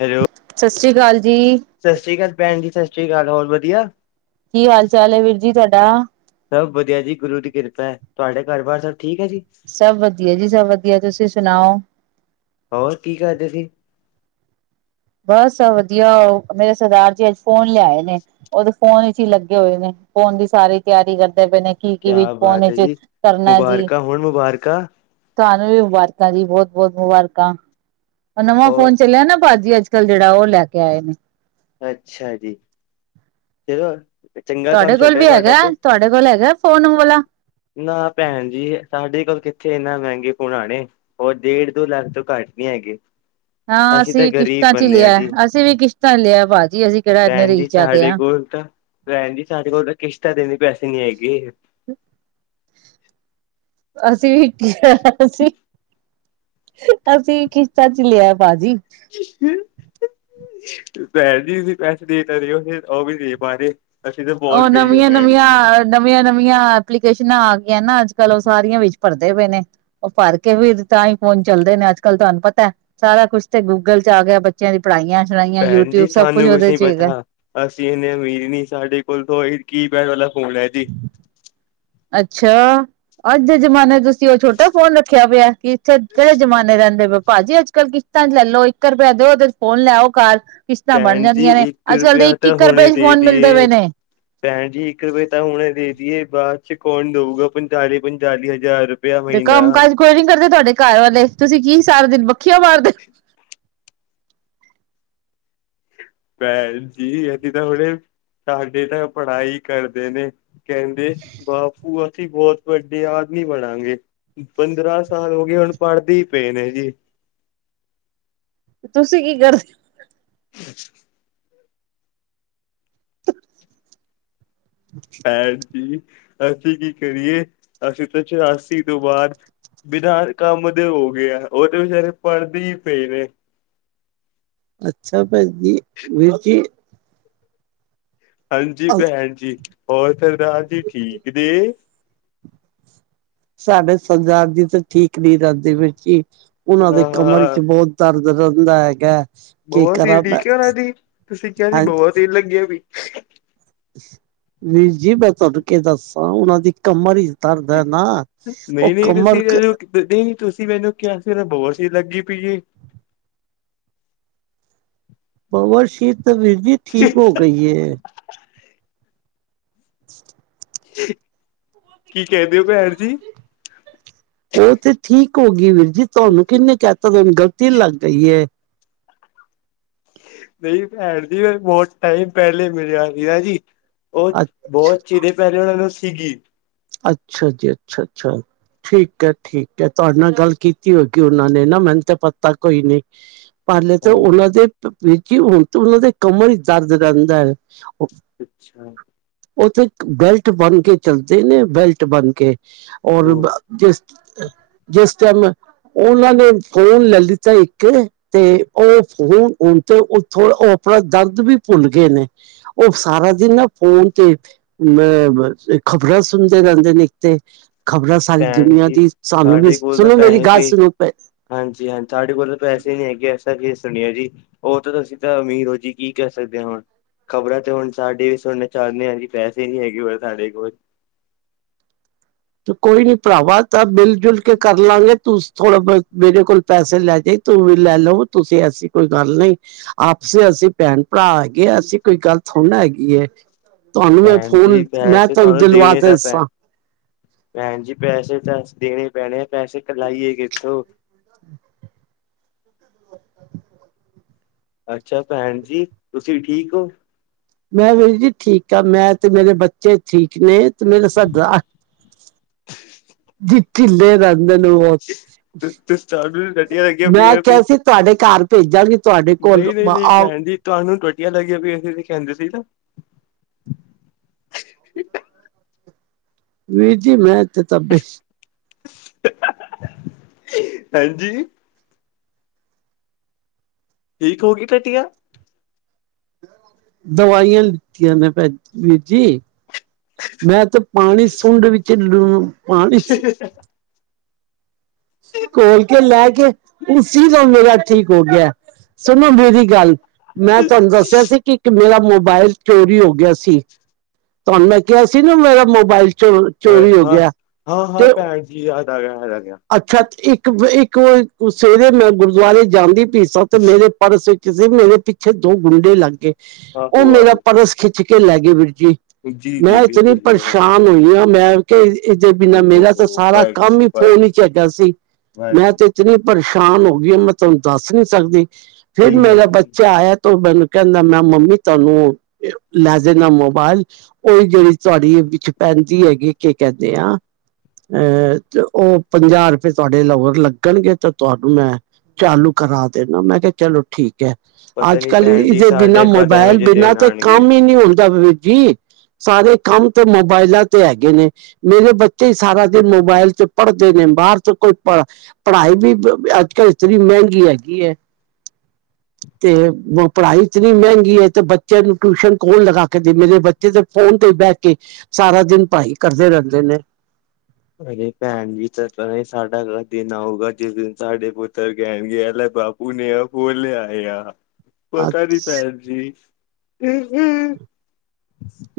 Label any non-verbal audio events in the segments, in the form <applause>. Hello ਸਤਿ ਸ੍ਰੀ ਅਕਾਲ ਜੀ। ਸਤਿ ਸ਼੍ਰੀ ਅਕਾਲ ਭੈਣ ਜੀ, ਸਤਿ ਸ਼੍ਰੀ ਅਕਾਲ ਹੋਰ ਵਧੀਆ? ਕੀ ਹਾਲ- ਚਾਲ ਐ, ਵੀਰ ਜੀ ਤੁਹਾਡਾ? ਸਭ ਵਧੀਆ ਜੀ, ਗੁਰੂ ਦੀ ਕਿਰਪਾ ਹੈ ਤੁਹਾਡੇ ਘਰ ਬਾਰ ਸਬ ਠੀਕ ਹੈ ਜੀ? ਸਭ ਵਧੀਆ ਜੀ, ਸਭ ਵਧੀਆ ਤੁਸੀਂ ਸੁਣਾਓ? ਹੋਰ ਕੀ ਕਰਦੇ ਸੀ? ਬਸ ਵਧੀਆ ਮੇਰੇ ਸਰਦਾਰ ਜੀ, ਅੱਜ ਫੋਨ ਲਿਆਏ ਨੇ। ਉਹ ਤੇ ਫੋਨ ਵਿੱਚ ਹੀ ਲੱਗੇ ਹੋਏ ਨੇ, ਫੋਨ ਦੀ ਸਾਰੀ ਤਿਆਰੀ ਕਰਦੇ ਪਏ ਨੇ। ਕੀ- ਕੀ ਵੀਚ ਕਿਆ ਬਾਤ ਫੋਨ ਹੈ ਚ ਜੀ ਕਰਨਾ ਏ ਜੀ। ਮੁਬਾਰਕਾਂ ਹੋਣ ਮੁਬਾਰਕਾਂ ਤੁਹਾਨੂੰ ਵੀ ਮੁਬਾਰਕਾਂ ਜੀ ਬੋਤ- ਬੋਤ ਮੁਬਾਰਕਾਂ। ਓ ਨਵਾਂ ਹੋਰ ਫੋਨ ਚੱਲਿਆ ਨਾ ਭਾਜੀ ਅੱਜ ਕੱਲ ਜੇਹੜਾ ਓ ਲੈ ਕੇ ਆਏ ਨੇ। ਅੱਛਾ ਜੀ। ਫੇਰ। ਤੁਹਾਡੇ ਕੋਲ ਵੀ ਹੈਗਾ, ਤੁਹਾਡੇ ਕੋਲ ਹੈਗਾ ਫੋਨ ਔਹ ਵਾਲਾ? ਨਾ ਭੈਣ ਜੀ, ਸਾਡੇ ਕੋਲ ਕਿੱਥੇ ਏਨਾ ਮਹਿੰਗੇ ਫੂਨ ਆਣੇ। ਓਹ, ਡੇਢ-ਦੋ ਲੱਖ ਤੋ ਘੱਟ ਨਹੀ ਹੈਗੇ। ਹਾਂ, ਅਸੀਂ ਤਾਂ ਵੀ ਗ਼ਰੀਬ ਕਿਸ਼ਤਾਂ'ਚ ਈ ਬੰਦੇ ਹਾਂ ਲਿਆ, ਜੀ ਅਸੀਂ ਵੀ ਕਿਸ਼ਤਾਂ'ਚ ਲਿਆ ਭਾਜੀ, ਅਸੀਂ ਕੇਹੜਾ ਏਨਾ ਰਈਸ ਜਾਦੇ ਆਂ। ਹੁਣ ਤਾਂ, ਰਹਿਨ ਲਈ ਸਾਡੇ ਕੋਲ ਤਾਂ ਕਿਸ਼ਤਾਂ ਦੇ ਵੀ ਪੈਸੇ ਨੀ ਹੈਗੇ। ਅਸੀ ਵੀ, ਅਸੀ ਅਸੀਂ ਕਿਸ਼ਤਾ'ਚ ਈ ਲਿਆ, ਭਾਜੀ। ਭੈਣ ਜੀ, ਤੁਸੀ ਪੈਸੇ ਤਾਂ ਦੇ ਤਾਂ ਰਹੇ ਓ, ਅਸੀ ਓ ਵੀ ਦੇ ਪਾਰੇ। ਅਸੀ ਤਾ ਬੋਤ ਗਰੀਬ ਆ, ਭੈਣ ਜੀ। ਨਵੀਆਂ-ਨਵੀਆਂ ਐਪਲੀਕੇਸ਼ਨਾਂ ਆ ਗਈਆਂ ਨਾ ਅੱਜ-ਕੱਲ, ਉਹ ਸਾਰੀਆਂ ਵਿੱਚ ਭਰਦੇ ਪਏ ਨੇ। ਉਹ ਭਰਕੇ ਵੀ ਤਾਂ ਈ ਫੋਨ ਚੱਲਦੇ ਨੇ, ਅੱਜ-ਕੱਲ ਤੁਹਾਨੂੰ ਪਤੈ, ਸਾਰਾ ਕੁੱਛ ਤੇ ਗੂਗਲ'ਚ ਆਗਿਆ ਬ ਬੱਚਿਆਂ ਦੀ ਪੜ੍ਹਾਈਆਂ, ਸ਼ੜਾਈਆਂ, ਭੈਣ ਜੀ ਯੂਟਿਊਬ ਸਭ ਕੁੱਝ ਸਾਨੂੰ ਕੁਛ ਨੀ ਉਹਦੇ'ਚ ਹੈਗਾ। ਪਤਾ ਅਸੀਂ ਏਨੇ ਅਮੀਰ ਨੀ, ਸਾਡੇ ਕੋਲ ਤੇ ਕੀਪੈਡ ਵਾਲਾ ਫੋਨ ਹੈ ਜੀ। ਅੱਛਾ! ਅੱਜ ਦੇ ਜ਼ਮਾਨੇ'ਚ ਤ ਤੁਸੀ ਓ ਛੋਟਾ ਫੋਨ ਰੱਖਿਆ ਪਿਆ, ਕਿ ਏਥੇ ਕਿਹੜੇ ਜਮਾਨੇ ਰਹਿੰਦੇ ਪਏ ਓ? ਭਾਜੀ, ਅੱਜ-ਕੱਲ ਕਿਸ਼ਤਾਂਚ ਲੈਲੋ, ਇੱਕ ਰੁਪਇਆ ਦਿਓ ਤੇ ਫੋਨ ਲਿਆਓ ਘਰ। ਕਿਸ਼ਤਾਂ ਬਣ ਭੈਣ ਜੀ ਜਾਂਦੀਆਂ ਨੇ, ਇੱਕ ਅੱਜ-ਕੱਲ ਦੇ ਰੁਪਇਆ ਤਾਂ ਇੱਕ-ਇੱਕ ਹੁਣੇ ਰੁਪਏ'ਚ ਦੇ ਫੋਨ ਮਿਲਦੇ ਦੀਏ ਪਏ ਨੇ। ਭੈਣ ਜੀ ਇੱਕ ਰੁਪਏ ਤਾਂ ਹੁਣ ਦੇ ਦੇਈਏ, ਬਾਅਦ'ਚ ਕੌਨ ਦਊਗਾ, ਪੰਤਾਲੀ-ਪੰਤਾਲੀ ਹਜ਼ਾਰ। ਰੁਪਇਆ ਤੇ ਮਹੀਨਾ ਕੰਮ ਕਾਜ ਕੋਈ ਨੀ ਕਰਦੇ ਤੁਹਾਡੇ ਘਰ ਵਾਲੇ, ਤੁਸੀਂ ਕੀ ਸਾਰਾ ਦਿਨ ਮਖੀਆਂ ਮਾਰਦੇ? ਭੈਣ ਜੀ, ਅਸੀ ਤਾਂ ਬੜੇ, ਸਾਡੇ ਤਾਂ ਪੜ੍ਹਾਈ ਕਰਦੇ ਨੇ। ਕਹਿੰਦੇ, ਬਾਪੂ ਅਸੀ ਬੋਹਤ ਵੱਡੇ ਆਦਮੀ ਬਣਾਂਗੇ। ਪੰਦਰਾਂ ਸਾਲ ਹੋਗੇ, ਹੁਣ ਪੜ੍ਹਦੇ ਈ ਪਏ ਨੇ ਜੀ। ਤੁਸੀਂ ਕੀ ਕਰ <inaudible> ਭੈਣ ਜੀ, ਅਸੀਂ ਕੀ ਕਰੀਏ? ਅਸੀਂ ਤਾਂ ਚੁਰਾਸੀ ਤੋਂ ਬਾਅਦ ਬਿਨਾ ਕੰਮ ਦੇ ਹੋਗੇ ਆ, ਉਹ ਤੇ ਵਿਚਾਰੇ ਪੜ੍ਹਦੇ ਈ ਪਏ ਨੇ। ਅੱਛਾ ਭੈਨ ਜੀ, ਵੀਰ ਜੀ ਹਾਂਜੀ ਭੈਣ ਜੀ, ਹੋਰ ਸਰਦਾਰ ਜੀ ਠੀਕ ਨੇ? ਸਾਡੇ ਸਰਦਾਰ ਜੀ ਤਾਂ ਠੀਕ ਨੀ ਰਹਿੰਦੇ ਵੀਰ ਜੀ, ਉਨਾਂ ਦੇ ਹਾਂ ਹਾਂ ਕਮਰ'ਚ ਬਹੁਤ ਦਰਦ ਰਹਿੰਦਾ ਹੈਗਾ। ਕੀ ਬਵਾਸੀਰ ਕਰਾਂ ਮੈਂ ਠੀਕ ਐ ਓਨਾ ਦੀ, ਤੁਸੀਂ ਕਿਹਾ ਸੀ ਹਾਂ ਬਵਾਸੀਰ ਲੱਗਿਆ ਵੀ। ਵੀਰ ਜੀ ਮੈਂ ਤੁਹਾਨੂੰ ਕੀ ਦੱਸਾ, ਉਹਨਾਂ ਦੀ ਕਮਰ ਈਚ ਦਰਦ ਐ ਨਾ, ਓਹ ਕਮਰ ਕ ਨਹੀਂ-ਨਹੀਂ, ਤੁਸੀਂ ਮੈਨੂੰ ਕਿਹਾ ਸੀ ਬਵਾਸੀਰ ਲੱਗੀ ਪਈ ਏ। ਬਵਾਸੀਰ ਤਾ ਵੀਰ ਜੀ, ਠੀਕ ਹੋ ਗਈ ਏ। ਕੀ ਕਹਿੰਦੇ ਓ, ਭੈਣ ਜੀ? ਉਹ ਤੇ ਠੀਕ ਹੋਗੀ ਏ ਵੀਰ ਜੀ, ਤੁਹਾਨੂੰ ਕਿੰਨੇ ਕਹਿਤਾ ਤੁਹਾਨੂੰ ਗਲਤੀ ਲੱਗ ਗਈ ਏ। ਨਹੀਂ ਭੈਣ ਜੀ, ਏ ਬੋਤ ਟਾਈਮ ਪਹਿਲੇ ਮਿਲਿਆ ਸੀ ਨਾਜੀ,, ਓ ਬਹੁਤ ਚਿਰੇ ਪਹਿਲੇ ਓਹਨਾ ਨੂੰ ਸੀਗੀ। ਅੱਛਾ ਜੀ, ਅੱਛਾ-ਅੱਛਾ। ਠੀਕ ਐ, ਠੀਕ ਐ, ਤੁਹਾਡੇ ਨਾਲ ਗੱਲ ਕੀਤੀ ਹੋਏਗੀ ਉਹਨਾਂ ਨੇ ਨਾ, ਮੈਨੂੰ ਤੇ ਪਤਾ ਕੋਈ ਨੀ। ਪੈਲੇ ਤੇ ਉਹਨਾਂ ਹਾਂਜੀ ਦੇ, ਵਿੱਚ ਹੀ ਹੁਣ ਤੇ ਉਹਨਾਂ ਦੇ ਕਮਰ ਇਚ ਦਰਦ ਰਹਿੰਦਾ ਏ। ਅੱਛਾ। ਔ ਤੇ ਬੈਲਟ ਬਨ ਕੇ ਚੱਲਦੇ ਨੇ, ਬੈਲਟ ਬਨ ਕੇ ਔਰ ਉਹ ਜਿਸ ਜਿਸ ਟਾਈਮ ਉਹਨਾਂ ਨੇ ਫੋਨ ਲੈ ਲਿੱਤਾ ਇੱਕ ਤੇ ਉਹ ਹੁਣ ਹੁਣ ਤੇ ਉੱਥੋਂ, ਉਹ ਆਪਣਾ ਦੰਦ ਵੀ ਭੁੱਲ ਗਏ ਨੇ ਉਹ ਸਾਰਾ ਦਿਨ ਨਾ ਫੋਨ ਤੇ, ਮੈਂ ਬਸ ਖ਼ਬਰਾਂ ਸੁਣਦੇ ਰਹਿੰਦੇ ਨੇਿਕਤੇ ਖ਼ਬਰਾਂ ਸਾਰੀ ਭੈਣ ਦੁਨੀਆਂ ਜੀ ਦੀ ਸਾਨੂੰ ਵੀ, ਸਾਡੇ ਕੋਲ ਤਾਂ ਸੁਣੋ ਮੇਰੀ ਪੈਸੇ ਗੱਲ ਸੀ ਸੁਣੋ ਹਾਂਜੀ ਹਾਂਜੀ ਸਾਡੇ ਕੋਲ ਤਾਂ ਪੈਸੇ ਨੀ ਹੈਗੇ, ਐਸਾ ਕੀ ਸੁਣੀਏ ਜੀ ਹੋਰ ਓਥੋਂ ਤਾਂ ਸਿੱਧਾ ਅਮੀਰ ਹੋ ਜੀ, ਕੀ ਕਹਿ ਸਕਦੇ ਆਂ ਹੁਣ ਖਬਰਾਂ ਤੇ ਹੁਣ ਸਾਡੇ ਵੀ ਸੁਣਨਾ ਚਾਹਨੇ ਆ ਜੀ, ਪੈਸੇ ਨੀ ਹੈਗੇ ਹੋਰ ਸਾਡੇ ਕੋਲ ਕੋਈ ਨੀ ਭਰਾਵਾ, ਸਬ ਮਿਲ ਜੁਲ ਕੇ ਕਰ ਲਾਂਗੇ, ਤੂੰ ਥੋੜਾ ਬਹੁਤ ਮੇਰੇ ਕੋਲ ਪੈਸੇ ਲੈ ਤੂੰ ਵੀ ਲੈ ਲੋ ਤੁਸੀਂ, ਐਸੀ ਕੋਈ ਗੱਲ ਨਹੀਂ ਆਪਸ ਅਸੀਂ ਭੈਣ ਭਰਾ ਹੈਗੇ, ਅਸੀਂ ਕੋਈ ਗੱਲ ਥੋੜੀ ਨਾ ਹੈਗੀ ਐ ਤੁਹਾਨੂੰ ਮੈਂ ਭੈਣ ਜੀ ਫੋਨ, ਮੈਂ ਪੈਸੇ ਤੁਹਾਨੂੰ ਦਿਲਵਾ ਦੇਣੇ ਤਾਂ ਪੈ ਦੇਸਾਂ ਭੈਣ ਜੀ ਪੈਸੇ ਤਾਂ ਦੇਣੇ ਈ ਪੈਣੇ ਐ, ਪੈਸੇ ਕਢਾਈਏ ਕਿਥੋਂ? ਹ <inaudible> ਅੱਛਾ ਭੈਣ ਜੀ ਤੁਸੀਂ ਠੀਕ ਹੋ ਮੈਂ ਵੀਰ ਜੀ ਠੀਕ ਆਂ, ਮੈਂ ਤੇ ਮੇਰੇ ਬੱਚੇ ਬੱਚੇ ਠੀਕ ਨੇ, ਤੇ ਮੇਰੇ ਸਰਦਾਰ ਜੀ ਢਿੱਲੇ ਰਹਿੰਦੇ ਨੇ। ਮੈਂ ਨੂੰ ਬਹੁਤ, ਸਾਨੂੰ ਟੱਟੀਆਂ ਲੱਗੀਆਂ ਮੈਂ ਪਈਆਂ ਕਿਹਾ ਸੀ। ਤੁਹਾਡੇ ਘਰ ਭੇਜਾਂਗੀ ਤੁਹਾਡੇ ਕੋਲ ਨਹੀਂ ਨਹੀਂ ਨਹੀਂ ਆਉ। ਭੈਣ ਜੀ ਤੁਹਾਨੂੰ ਟੁੱਟੀਆਂ ਲੱਗੀਆਂ ਪਈ, ਅਸੀਂ ਕਹਿੰਦੇ ਸੀ ਨਾ ਵੀਰ ਜੀ ਮੈਂ ਤੇ ਤਪੀਸ਼ ਹੈਂ ਜੀ ਠੀਕ ਹੋ ਗਈ ਟੱਟੀਆਂ। ਦਵਾਈਆਂ ਲਿੱਤੀਆਂ ਨੇ ਭੈ ਵੀਰ ਜੀ ਮੈਂ ਤੇ ਪਾਣੀ ਸੁੰਡ, ਵਿੱਚ ਲੂਣ ਪਾਣੀ ਘੋਲ ਕੇ ਲੈ ਕੇ, ਉਸੀ ਤੋਂ ਮੇਰਾ ਠੀਕ ਹੋ ਗਿਆ ਸੁਣੋ ਮੇਰੀ ਗੱਲ ਮੈਂ ਤੁਹਾਨੂੰ ਦੱਸਿਆ ਸੀ, ਕਿ ਇੱਕ ਮੇਰਾ ਮੋਬਾਇਲ ਚੋਰੀ ਹੋ ਗਿਆ ਸੀ, ਤੁਹਾਨੂੰ ਮੈਂ ਕਿਹਾ ਸੀ ਨਾ ਮੇਰਾ ਮੋਬਾਇਲ ਹੈ ਹਾਂ ਹਾਂ ਹਾਂ ਭੈਣ ਜੀ ਯਾਦ ਆ ਗਿਆ, ਆ ਆ ਗਿਆ ਅੱਛਾ ਇੱਕ ਇੱਕ ਵਾਰੀ ਸਵੇਰੇ ਮੈਂ ਗੁਰਦੁਆਰੇ ਜਾਂਦੀ ਪਈ ਸਾਂ, ਤੇ ਮੇਰੇ ਪਰਸ ਵਿੱਚ ਸੀ, ਮੇਰੇ ਪਿੱਛੇ ਦੋ ਗੁੰਡੇ ਲੱਗ ਗਏ, ਉਹ ਆਹੋ ਮੇਰਾ ਆਹੋ ਪਰਸ ਖਿੱਚ ਖਿੱਚ ਕੇ ਲੈ ਗਏ ਵੀਰ ਜੀ ਜੀ ਜੀ ਮੈਂ ਇਤਨੀ ਬਿਲਕੁਲ ਜੀ ਮ ਪਰੇਸ਼ਾਨ ਹੋਈ ਆਂ ਮੈਂ ਕੇ, ਏਦੇ ਬਿਨਾਂ ਮੇਰਾ ਤਾਂ ਹੋ ਸਾਰਾ ਵਾਹਿਗੁਰੂ ਕੰਮ ਹੀ ਫੋਨ ਵਾਹਿਗੁਰੂ ਇਚ ਹੈਗਾ ਸੀ, ਮੈਂ ਵਾਹਿਗੁਰੂ ਤੇ ਇਤਨੀ ਪਰੇਸ਼ਾਨ ਹੋ ਗਈ ਮੈਂ ਤੁਹਾਨੂੰ ਦੱਸ ਨੀ ਸਕਦੀ ਫਿਰ ਸਹੀ ਗੱਲ ਮੇਰਾ ਹੈ ਬੱਚਾ ਆਇਆ ਤੇ ਮੈਨੂੰ ਕਹਿੰਦਾ ਮੈਂ ਮੰਮੀ ਤੁਹਾਨੂੰ ਲੈ ਦਿੰਦਾ ਮੋਬਾਇਲ ਉਹ ਜਿਹੜੀ ਤੁਹਾਡੀ ਵਿੱਚ ਭੈਣ ਜੀ ਹੈਗੇ, ਕਿ ਕਹਿੰਦੇ ਆ ਅਹ ਉਹ ਪੰਜਾਹ ਰੁਪਏ ਤੁਹਾਡੇ ਹੋਰ ਲੱਗਣਗੇ, ਤੇ ਤੁਹਾਨੂੰ ਮੈਂ ਚਾਲੂ ਕਰਾ ਦੇਣਾ, ਮੈਂ ਕਿਹਾ ਚਲੋ ਠੀਕ ਪਤਾ ਅੱਜ ਨੀ ਕੱਲ ਭੈਣ ਜੀ ਇਦੇ ਬਿਨਾਂ ਸਾਡੇ ਕਦ ਐਵੇਂ ਮੋਬਾਇਲ ਜਿਹੇ ਬਿਨਾਂ ਦਿਨ ਤੇ ਆਣਗੇ ਕੰਮ ਹੀ ਨਹੀਂ ਹੁੰਦਾ, ਵੀਰ ਜੀ ਸਾਰੇ ਕੰਮ ਤੇ ਮੋਬਾਇਲਾਂ ਤੇ ਹੈਗੇ ਨੇ, ਮੇਰੇ ਬੱਚੇ ਸਾਰਾ ਦਿਨ ਮੋਬਾਇਲ ਚ ਪੜ੍ਹਦੇ ਨੇ, ਬਾਹਰ ਚ ਕੋਈ ਪੜ੍ਹ ਪੜ੍ਹਾਈ ਵੀ ਅੱਜ ਕੱਲ੍ਹ ਇਤਨੀ ਮਹਿੰਗੀ ਹੈਗੀ ਹੈ ਤੇ ਪੜਾਈ ਇਤਨੀ ਮਹਿੰਗੀ ਹੈ ਤੇ ਬੱਚਿਆਂ ਨੂੰ ਟਿਊਸ਼ਨ ਕੌਣ ਲਗਾ ਕੇ ਦੇ ਮੇਰੇੇ ਬ- ਕਿ ਤੇ ਫੋਨ ਤੇ ਬਹਿ ਕੇ ਸਾਰਾ ਦਿਨ ਭਾਈ ਪੜਾਈ ਰਹਿੰਦੇ ਨੇ। ਅਰੇ ਭੈਣ ਜੀ ਪਤਾਂ ਨੀ ਸਾਡਾ ਓ ਦਿਨ ਆਊਗਾ ਜਿਸ ਦਿਨ ਸਾਡੇ ਪੁੱਤਰ ਕਹਿਣਗੇ ਏ ਲੈਂ ਬਾਪ- ਤੂ ਨਯਾ ਫੋਨ ਲੈਂ ਆ ਯਾ- ਪਤਾ ਨੀ ਭੈਣ ਜੀ,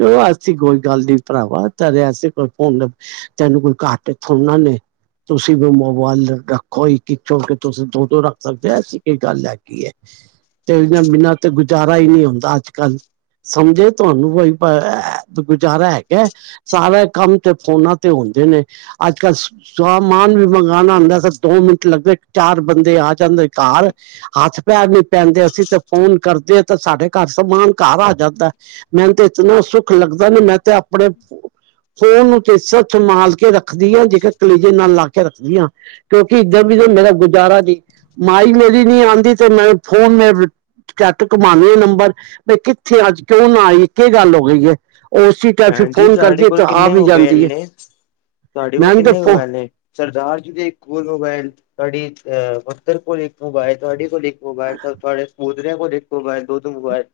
ਕੇ ਆਸੀ ਕੋਈ ਗੱਲ ਨੀ ਭਰਾਵਾ ਤੇਰੇ ਆਸੀ ਕੋਈ ਫੋਨ, ਤੈਨੂੰ ਕੋਈ ਘੱਟ ਥੋੜੀ ਨਾ ਨੇ। ਤੁਸੀਂ ਵੀ ਮੋਬਾਈਲ ਰੱਖੋ ਇਕ- ਇਕ ਛੋਡ ਕੇ ਤੁਸੀਂ ਦੋ- ਦੋ ਰੱਖ ਸਕਦੇ ਹੋ ਐਸੀ ਕੀ ਗੱਲ ਹੈਗੀ ਐਂ। ਤੇ ਇਹਨਾਂ ਬੀਨਾ ਤੇ ਗੁਜ਼ਾਰਾ ਹੀ ਨਈ ਹੁੰਂਦਾ ਅੱਜ ਕੱਲ ਸਮਝੇ ਤੁਹਾਨੂੰ ਬਾਈ, ਪਰ ਐ ਗੁਜ਼ਾਰਾ ਹੈਗਾ ਸਾਰਾ ਕੰਮ ਤੇ ਫੋਨਾਂ ਤੇ ਹੁੰਦੇ ਨੇ। ਅੱਜ ਕੱਲ ਸਾਮਾਨ ਵੀ ਮੰਗਵਾਉਣਾ ਹੁੰਦਾ ਸਿਰਫ ਦੋ ਮਿੰਟ ਲੱਗਦੇ ਚਾਰ ਬੰਦੇ ਆ ਜਾਂਦੇ ਘਰ। ਹੱਥ ਪੈਰ ਨੀ ਪੈਂਦੇ ਅਸੀਂ ਤੇ ਫੋਨ ਕਰਦੇ ਹ ਤੇ ਸਾਡੇ ਘਰ ਸਮਾਨ ਘਰ ਆ ਜਾਂਦਾ। ਮੈਨੂੰ ਤੇ ਇਤਨਾ ਸੁੱਖ ਲੱਗਦਾ ਨਾ, ਮੈਂ ਤੇ ਆਪਣੇ- ਫੋਨ ਨੂੰ ਤੇ ਇਸ ਸੰਭਾਲ ਕੇ ਰੱਖਦੀ ਆ ਜੇਕਰ ਕਲੇਜੇ ਨਾਲ ਲਾ ਕੇ ਰੱਖਦੀ ਆ। ਕਿਉਂਕਿ ਇੱਧਰ ਵੀ ਮੇਰਾ ਗੁਜ਼ਾਰਾ ਨਹੀਂ ਮਾਈ ਮੇਰੀ ਨੀ ਆਉਂਦੀ ਤੇ ਮੈਂ ਫੋਨ ਮੇ, ਕੈਟ ਕਮਾਨ ਨੰਬਰ ਬੀ ਕਿੱਥੇ ਅੱਜ ਕਿਉਂ ਨਾ ਆਈ ਕਿ ਗੱਲ ਹੋ ਗਈ ਐ, ਉਹ ਸੀ- ਭੈਣ ਜੀ ਤੁਹਾਡੇ ਕੋਲ ਕਿੰਨੇ ਮੋਬਾਇਲ ਨੇ, ਤੁਹਾਡੇ ਕੋਲ ਮੈਂ ਤਾਂ ਕਿੰਨੇ ਫੋ- ਮੋਬਾਇਲ ਨੇ। ਸਰਦਾਰ ਜੀ ਦੇ ਇੱਕ ਕੋਲ ਮੋਬਾਇਲ ਤੁਹਾਡੀੇ ਅਹ ਮੱਤਰ ਕੋਲ ਇੱਕ ਮੋਬਾਇਲ ਤੁਹਾਡੇ ਕੋਲ ਇੱਕ ਮੋਬਾਇਲ ਸ ਤੁਹਾਡੇ ਖੂਦ ਦੇ ਕੋਲ ਇਕ ਮੋਬਾਇਲ ਦੋ- ਦੋ ਮੋਬਾਇਲ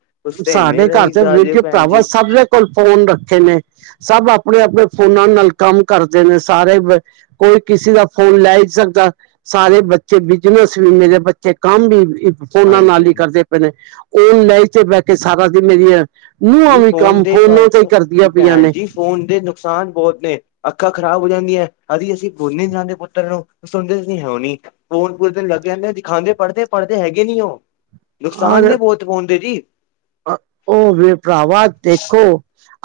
ਤਾਂ ਇੰਨੇ ਸਾਡੇ ਘਰ ਰਹੀ ਤੇ ਜਾ ਵੇਖ ਰਹੇ ਹੋ ਕੇ ਭੈਣ ਭਰਾਵਾ ਜੀ ਸਭ ਦੇ ਕੋਲ ਫੋਨ ਰੱਖੇ ਨੇ ਸਭ ਆਪਣੇ- ਆਪਣੇ ਫੋਨਾਂ ਨਾਲ ਕੰਮ ਕਰਦੇ ਨੇ ਸਾਰੇ- ਕੋਈ ਕਿਸੇ ਦਾ ਫੋਨ ਲੈ ਨੀ ਸਕਦਾ। ਸਾਰੇ ਬੱਚੇ ਬਿਜਨਸ ਵੀ, ਮੇਰੇ ਬੱਚੇ ਕੰਮ ਵੀ, ਫੋਨਾਂ ਨਾਲ ਹਾਂਜੀ ਹੀ ਕਰਦੇ ਪਏ ਨੇ, ਉਹ ਲੈ ਤੇ ਬਹਿ ਕੇ ਸਾਰਾ ਦੀ ਮੇਰੀਆਂ, ਨੂੰਹਾਂ ਜੀ ਵੀ ਫੋਨ ਕੰਮ ਦੇ ਫੋਨਾਂ ਤੇ ਹੀ ਤੁਹਾਡੇ ਕਰਦੀਆਂ ਜੀ ਪਈਆਂ ਭੈਣ ਨੇ। ਜੀ ਫੋਨ ਦੇ ਨੁਕਸਾਨ ਬੋਤ ਨੇ ਅੱਖਾਂ ਖ਼ਰਾਬ ਹੋ ਜਾਂਦੀਆਂ ਅਦੀ ਅਸੀਂ ਮੂਲ ਈ ਜਾਂਦੇ ਪੁੱਤਰ ਨੂੰ। ਸੁਣਦੇ ਨ ਹੈ ਨੀ ਹੋਲੀ ਫੋਨ ਪੂਰੇ ਦਿਨ ਲੱਗ ਜਾਂਦੇ ਦਿਖਾਦੇ ਪੜਦੇ -ਪੜਦੇ ਹੈਗੇ ਨੀ ਉਹ। ਨੁਕਸਾਨ ਔਰ ਨੇ ਬੋਤ ਫੋਨ ਦੇ ਜੀ। ਉਹ ਵੀ ਭਰਾਵਾ ਦੇਖੋ,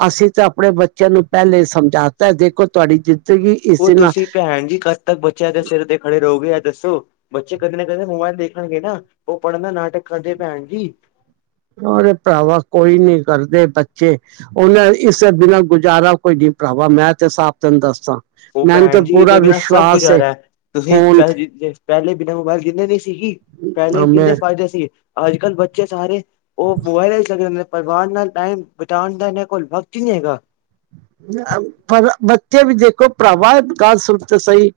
ਅਸੀਂ ਤਾਂ ਆਪਣੇ ਬੱਚਿਆਂ ਨੂੰ ਪਹਿਲੇ ਸਮਝਾਤਾ ਦੇਖੋ ਤੁਹਾਡੀ ਜ਼ਿੰਦਗੀ ਇਸ ਉਹ ਨਾਲ, ਤੁਸੀਂ ਭੈਣ ਜੀ ਕ- ਤੱਕ ਬੱਚਿਆਂ ਦੇ ਸਿਰ ਤੇ ਖੜੇ ਰਹੋਗੇ ਏ ਦੱਸੋ। ਬੱਚੇ ਕਦੇ ਨਾ ਕਦੇ ਮੋਬਾਇਲ ਦੇਖਣਗੇ ਨਾ, ਉਹ ਪੜਨ ਦਾ ਨਾਟਕ ਕਰਦੇ ਪੈਣ ਜੀ। ਉਹਦੇ ਭਰਾਵਾ ਕੋਈ ਨੀ ਕਰਦੇ ਬੱਚੇ। ਉਹਨਾਂ ਇਸੇ ਬਿਨਾਂ ਗੁਜ਼ਾਰਾ ਕੋਈ ਨੀ ਭਰਾਵਾ ਮੈਂ ਤੇ ਸਾਫ ਤੈਨੂੰ ਦੱਸਦਾ। ਉਹ ਭੈਣ ਜੀ ਇਹਦੇ ਬਿਨਾ ਸਭ ਗੁਜ਼ਾਰਾ ਏ, ਤੁਸੀਂ ਫੋਨ ਚਾਹੇ - ਪਹਿਲੇ ਬਿਨਾਂ ਮੋਬਾਇਲ ਜਿਂਦੇ ਨੀ ਸੀ ਕੀ ਪਹਿਲੇ ਕਿੰਨੇ ਮੈਂ ਫਾਇਦੇ ਸੀਗੇ ਅੱਜ ਕੱਲ ਬੱਚੇ ਸਾਰੇ- ਉਹ ਮੋਬਾਇਲ ਯੂਜ ਕਰਦੇ ਰਹਿੰਦੇ ਨੇ ਪਰਵਾਰ ਨਾਲ ਟਾਈਮ ਬਿਤਾਣ ਦਾ ਇਹਨਾਂ ਕੋਲ ਵਕਤ ਈ ਨੀ ਹੈਗਾ। ਪਰ ਬੱਚੇ ਵੀ ਦੇਖੋ ਭਰਾਵਾ, ਅਧ ਗਲ ਸੁਨ ਤੇ ਸਹੀ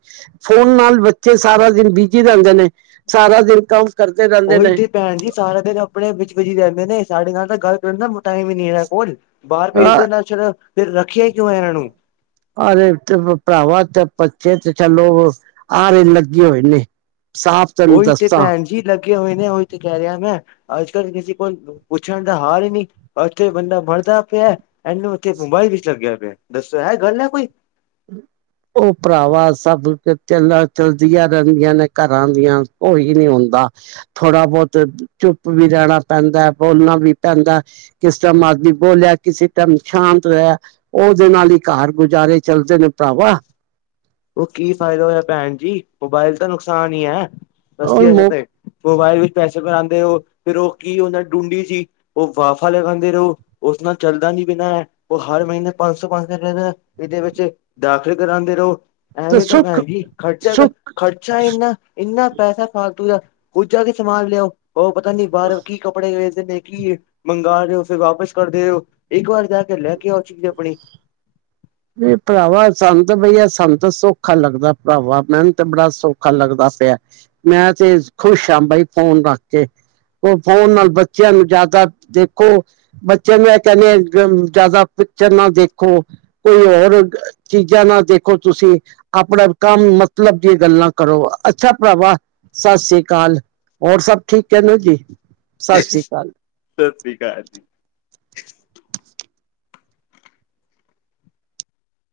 ਫੋਨ ਨਾਲ ਬੱਚੇ ਸਾਰਾ ਦਿਨ ਬਿਜੀ ਰਹਿੰਦੇ ਨੇ, ਸਾਰਾ ਦਿਨ ਕੰਮ ਕਰਦੇ ਰਹਿੰਦੇ ਉਹੀ ਨੇ। ਤੇ ਭੈਣ ਜੀ ਸਾਰਾ ਦਿਨ ਆਪਣੇ ਵਿੱਚ ਬਿਜੀ ਰਹਿੰਦੇ ਨੇ ਸਾਡੇ ਨਾਲ ਤਾਂ ਗੱਲ ਕਰਨ ਦਾ ਮ ਟਾਈਮ ਹੀ ਨੀ ਇਹਨਾਂ ਕੋਲ। ਬਾਹਰ ਅ ਭੇਜ ਦੇ ਨਾਲ ਚੱਲ, ਫੇਰ ਰੱਖਿਆ ਈ ਕਿਉਂ ਏ ਇਹਨਾਂ ਨੂੰ। ਅਰੇ ਤੇ ਭਰਾਵਾ ਤੇ ਬਰਚੇ ਤੇ ਚਲੋ ਆਰੇ ਲੱਗੇ ਹੋਏ ਨੇ। ਸਾਫ਼ ਤੇਨੂੰ ਉਹੀ ਤੇ ਦੱਸਾਂ। ਭੈਣ ਜੀ ਲੱਗੇ ਹੋਏ ਨੇ ਉਈ ਤੇ ਕਹਿ ਰਿਹਾ ਮੈਂ ਅੱਜ ਕੱਲ ਕਿਸੇ ਕੋਲ ਪੁੱਛਣ ਦਾ ਹਾਰ ਹੀ ਨਹੀਂ। ਉੱਥੇ ਬੰਦਾ ਮਰਦਾ ਪਿਆ, ਇਹਨੂੰ ਉੱਥੇ ਮੁੰਬਾਈਲ ਵਿੱਚ ਲੱਗਿਆ ਪਿਆ ਦੱਸੋ ਇਹ ਗੱਲ ਹੈ ਕੋਈ। ਹੂ ਉਹ ਭਰਾਵਾ ਸਭ ਚੱਲ ਚਲਦੀਆਂ ਰਹਿੰਦੀਆਂ ਨੇ ਘਰਾਂ ਦੀਆਂ ਕੋਹੀ ਨੀ ਹੁੰਦਾ। ਥੋੜ੍ਹਾ ਬਹੁਤ ਚੁੱਪ ਵੀ ਰਹਿਣਾ ਪੈਂਦਾ ਹੈ, ਬੋਲਣਾ ਵੀ ਪੈਂਦਾ। ਕਿਸ ਟਾਈਮ ਆਦਮੀ ਬੋਲਿਆ, ਕਿਸੇ ਟਾਈਮ ਸ਼ਾਂਤ ਹੋਇਆ, ਉਹਦੇ ਨਾਲ ਹੀ ਘਰ ਗੁਜ਼ਾਰੇ ਚੱਲਦੇ ਨੇ ਭਰਾਵਾ। ਉਹ ਕੀ ਫਾਇਦਾ ਹੋਇਆ ਭੈਣ ਜੀ, ਮੋਬਾਇਲ ਤਾਂ ਨੁਕਸਾਨ ਹੀ ਹੈ, ਦਸੀ ਉਹ ਅੇ ਮੁ- ਤੇ। ਮੋਬਾਇਲ ਵਿੱਚ ਪੈਸੇ ਬਣਾਉਂਦੇ ਉਹ, ਫਿਰ ਉਹ ਕੀ ਉਹਨਾਂ ਡੂੰਡੀ ਜਿਹੀ। ਉਹ ਵਾਫ਼ਾ ਲਗਾਉਂਦੇ ਰਹੋ, ਉਸ ਨਾਲ ਚੱਲਦਾ ਨੀ ਬਿਨਾਂ ਏ। ਉਹ ਹਰ ਮਹੀਨੇ ਪੰਜ ਸੌ, ਪੰਜ ਸੌ ਪਾਉਂਦੇ ਇਹਦੇ ਵਿੱਚ ਦਾਖਲ ਕਰਾਉਂਦੇ ਰਹੋ। ਤੇ ਐਵੇਂ ਤਾਂ ਸੁੱਖ ਭੈਣ ਜੀ, ਖਰਚਾ, ਸੁੱਖ ਖਰਚਾ ਇੰਨਾ। ਇੰਨਾ ਪੈਸਾ ਫਾਲਤੂ ਦਾ, ਕੁੱਜਾ ਕੁ ਸਮਾਨ ਲਿਆਓ ਉਹ ਪਤਾ ਨੀ ਬਾਹਰੋਂ ਕੀ ਕੱਪੜੇ ਵੇਚਦੇ ਪਏ। ਕੀ ਐ, ਮੰਗਾ ਕੇ ਫਿਰ ਵਾਪਿਸ ਕਰਦੇ ਓ, ਇੱਕ ਵਾਰ ਜਾ ਕੇ ਲੈ ਕੇ ਆਓ ਚੀਜ਼ ਆਪਣੀ। ਏ ਭਰਾਵਾ ਸਾਨੂੰ ਬਈ ਆ ਸਾਨੂੰ ਸੌਖਾ ਲੱਗਦਾ ਭਰਾਵਾਂ ਮੈਨੂੰ ਤੇ ਬੜਾ ਸੌਖਾ ਲੱਗਦਾ ਪਿਆ। ਮੈਂ ਤੇ ਖੁਸ਼ ਹਾਂ ਬਾਈ ਫੋਨ ਰੱਖ ਕੇ। ਉਹ ਫੋਨ ਨਾਲ ਬੱਚਿਆਂ ਨੂੰ ਜ਼ਿਆਦਾ ਦੇਖੋ ਬੱਚਿਆਂ ਨੂੰ ਇਹ ਕਹਿੰਦੇ ਆ ਜ਼ਿਆਦਾ ਪਿਕਚਰ ਨਾ ਦੇਖੋ' ਕੋਈ ਹੋਰ ਚੀਜ਼ਾਂ ਨਾਲ ਦੇਖੋ ਤੁਸੀਂ। ਆਪਣਾ ਕੰਮ ਮਤਲਬ ਦੀਆਂ ਗੱਲਾਂ ਕਰੋ। ਅੱਛਾ ਭਰਾਵਾ ਸਤਿ ਸ੍ਰੀ ਅਕਾਲ। ਔਰ ਸਭ ਠੀਕ ਹੈ ਨਾ ਜੀ ਸਤਿ ਸ਼੍ਰੀ ਅਕਾਲ। ਸਤਿ ਸ਼੍ਰੀ ਅਕਾਲ ਜੀ।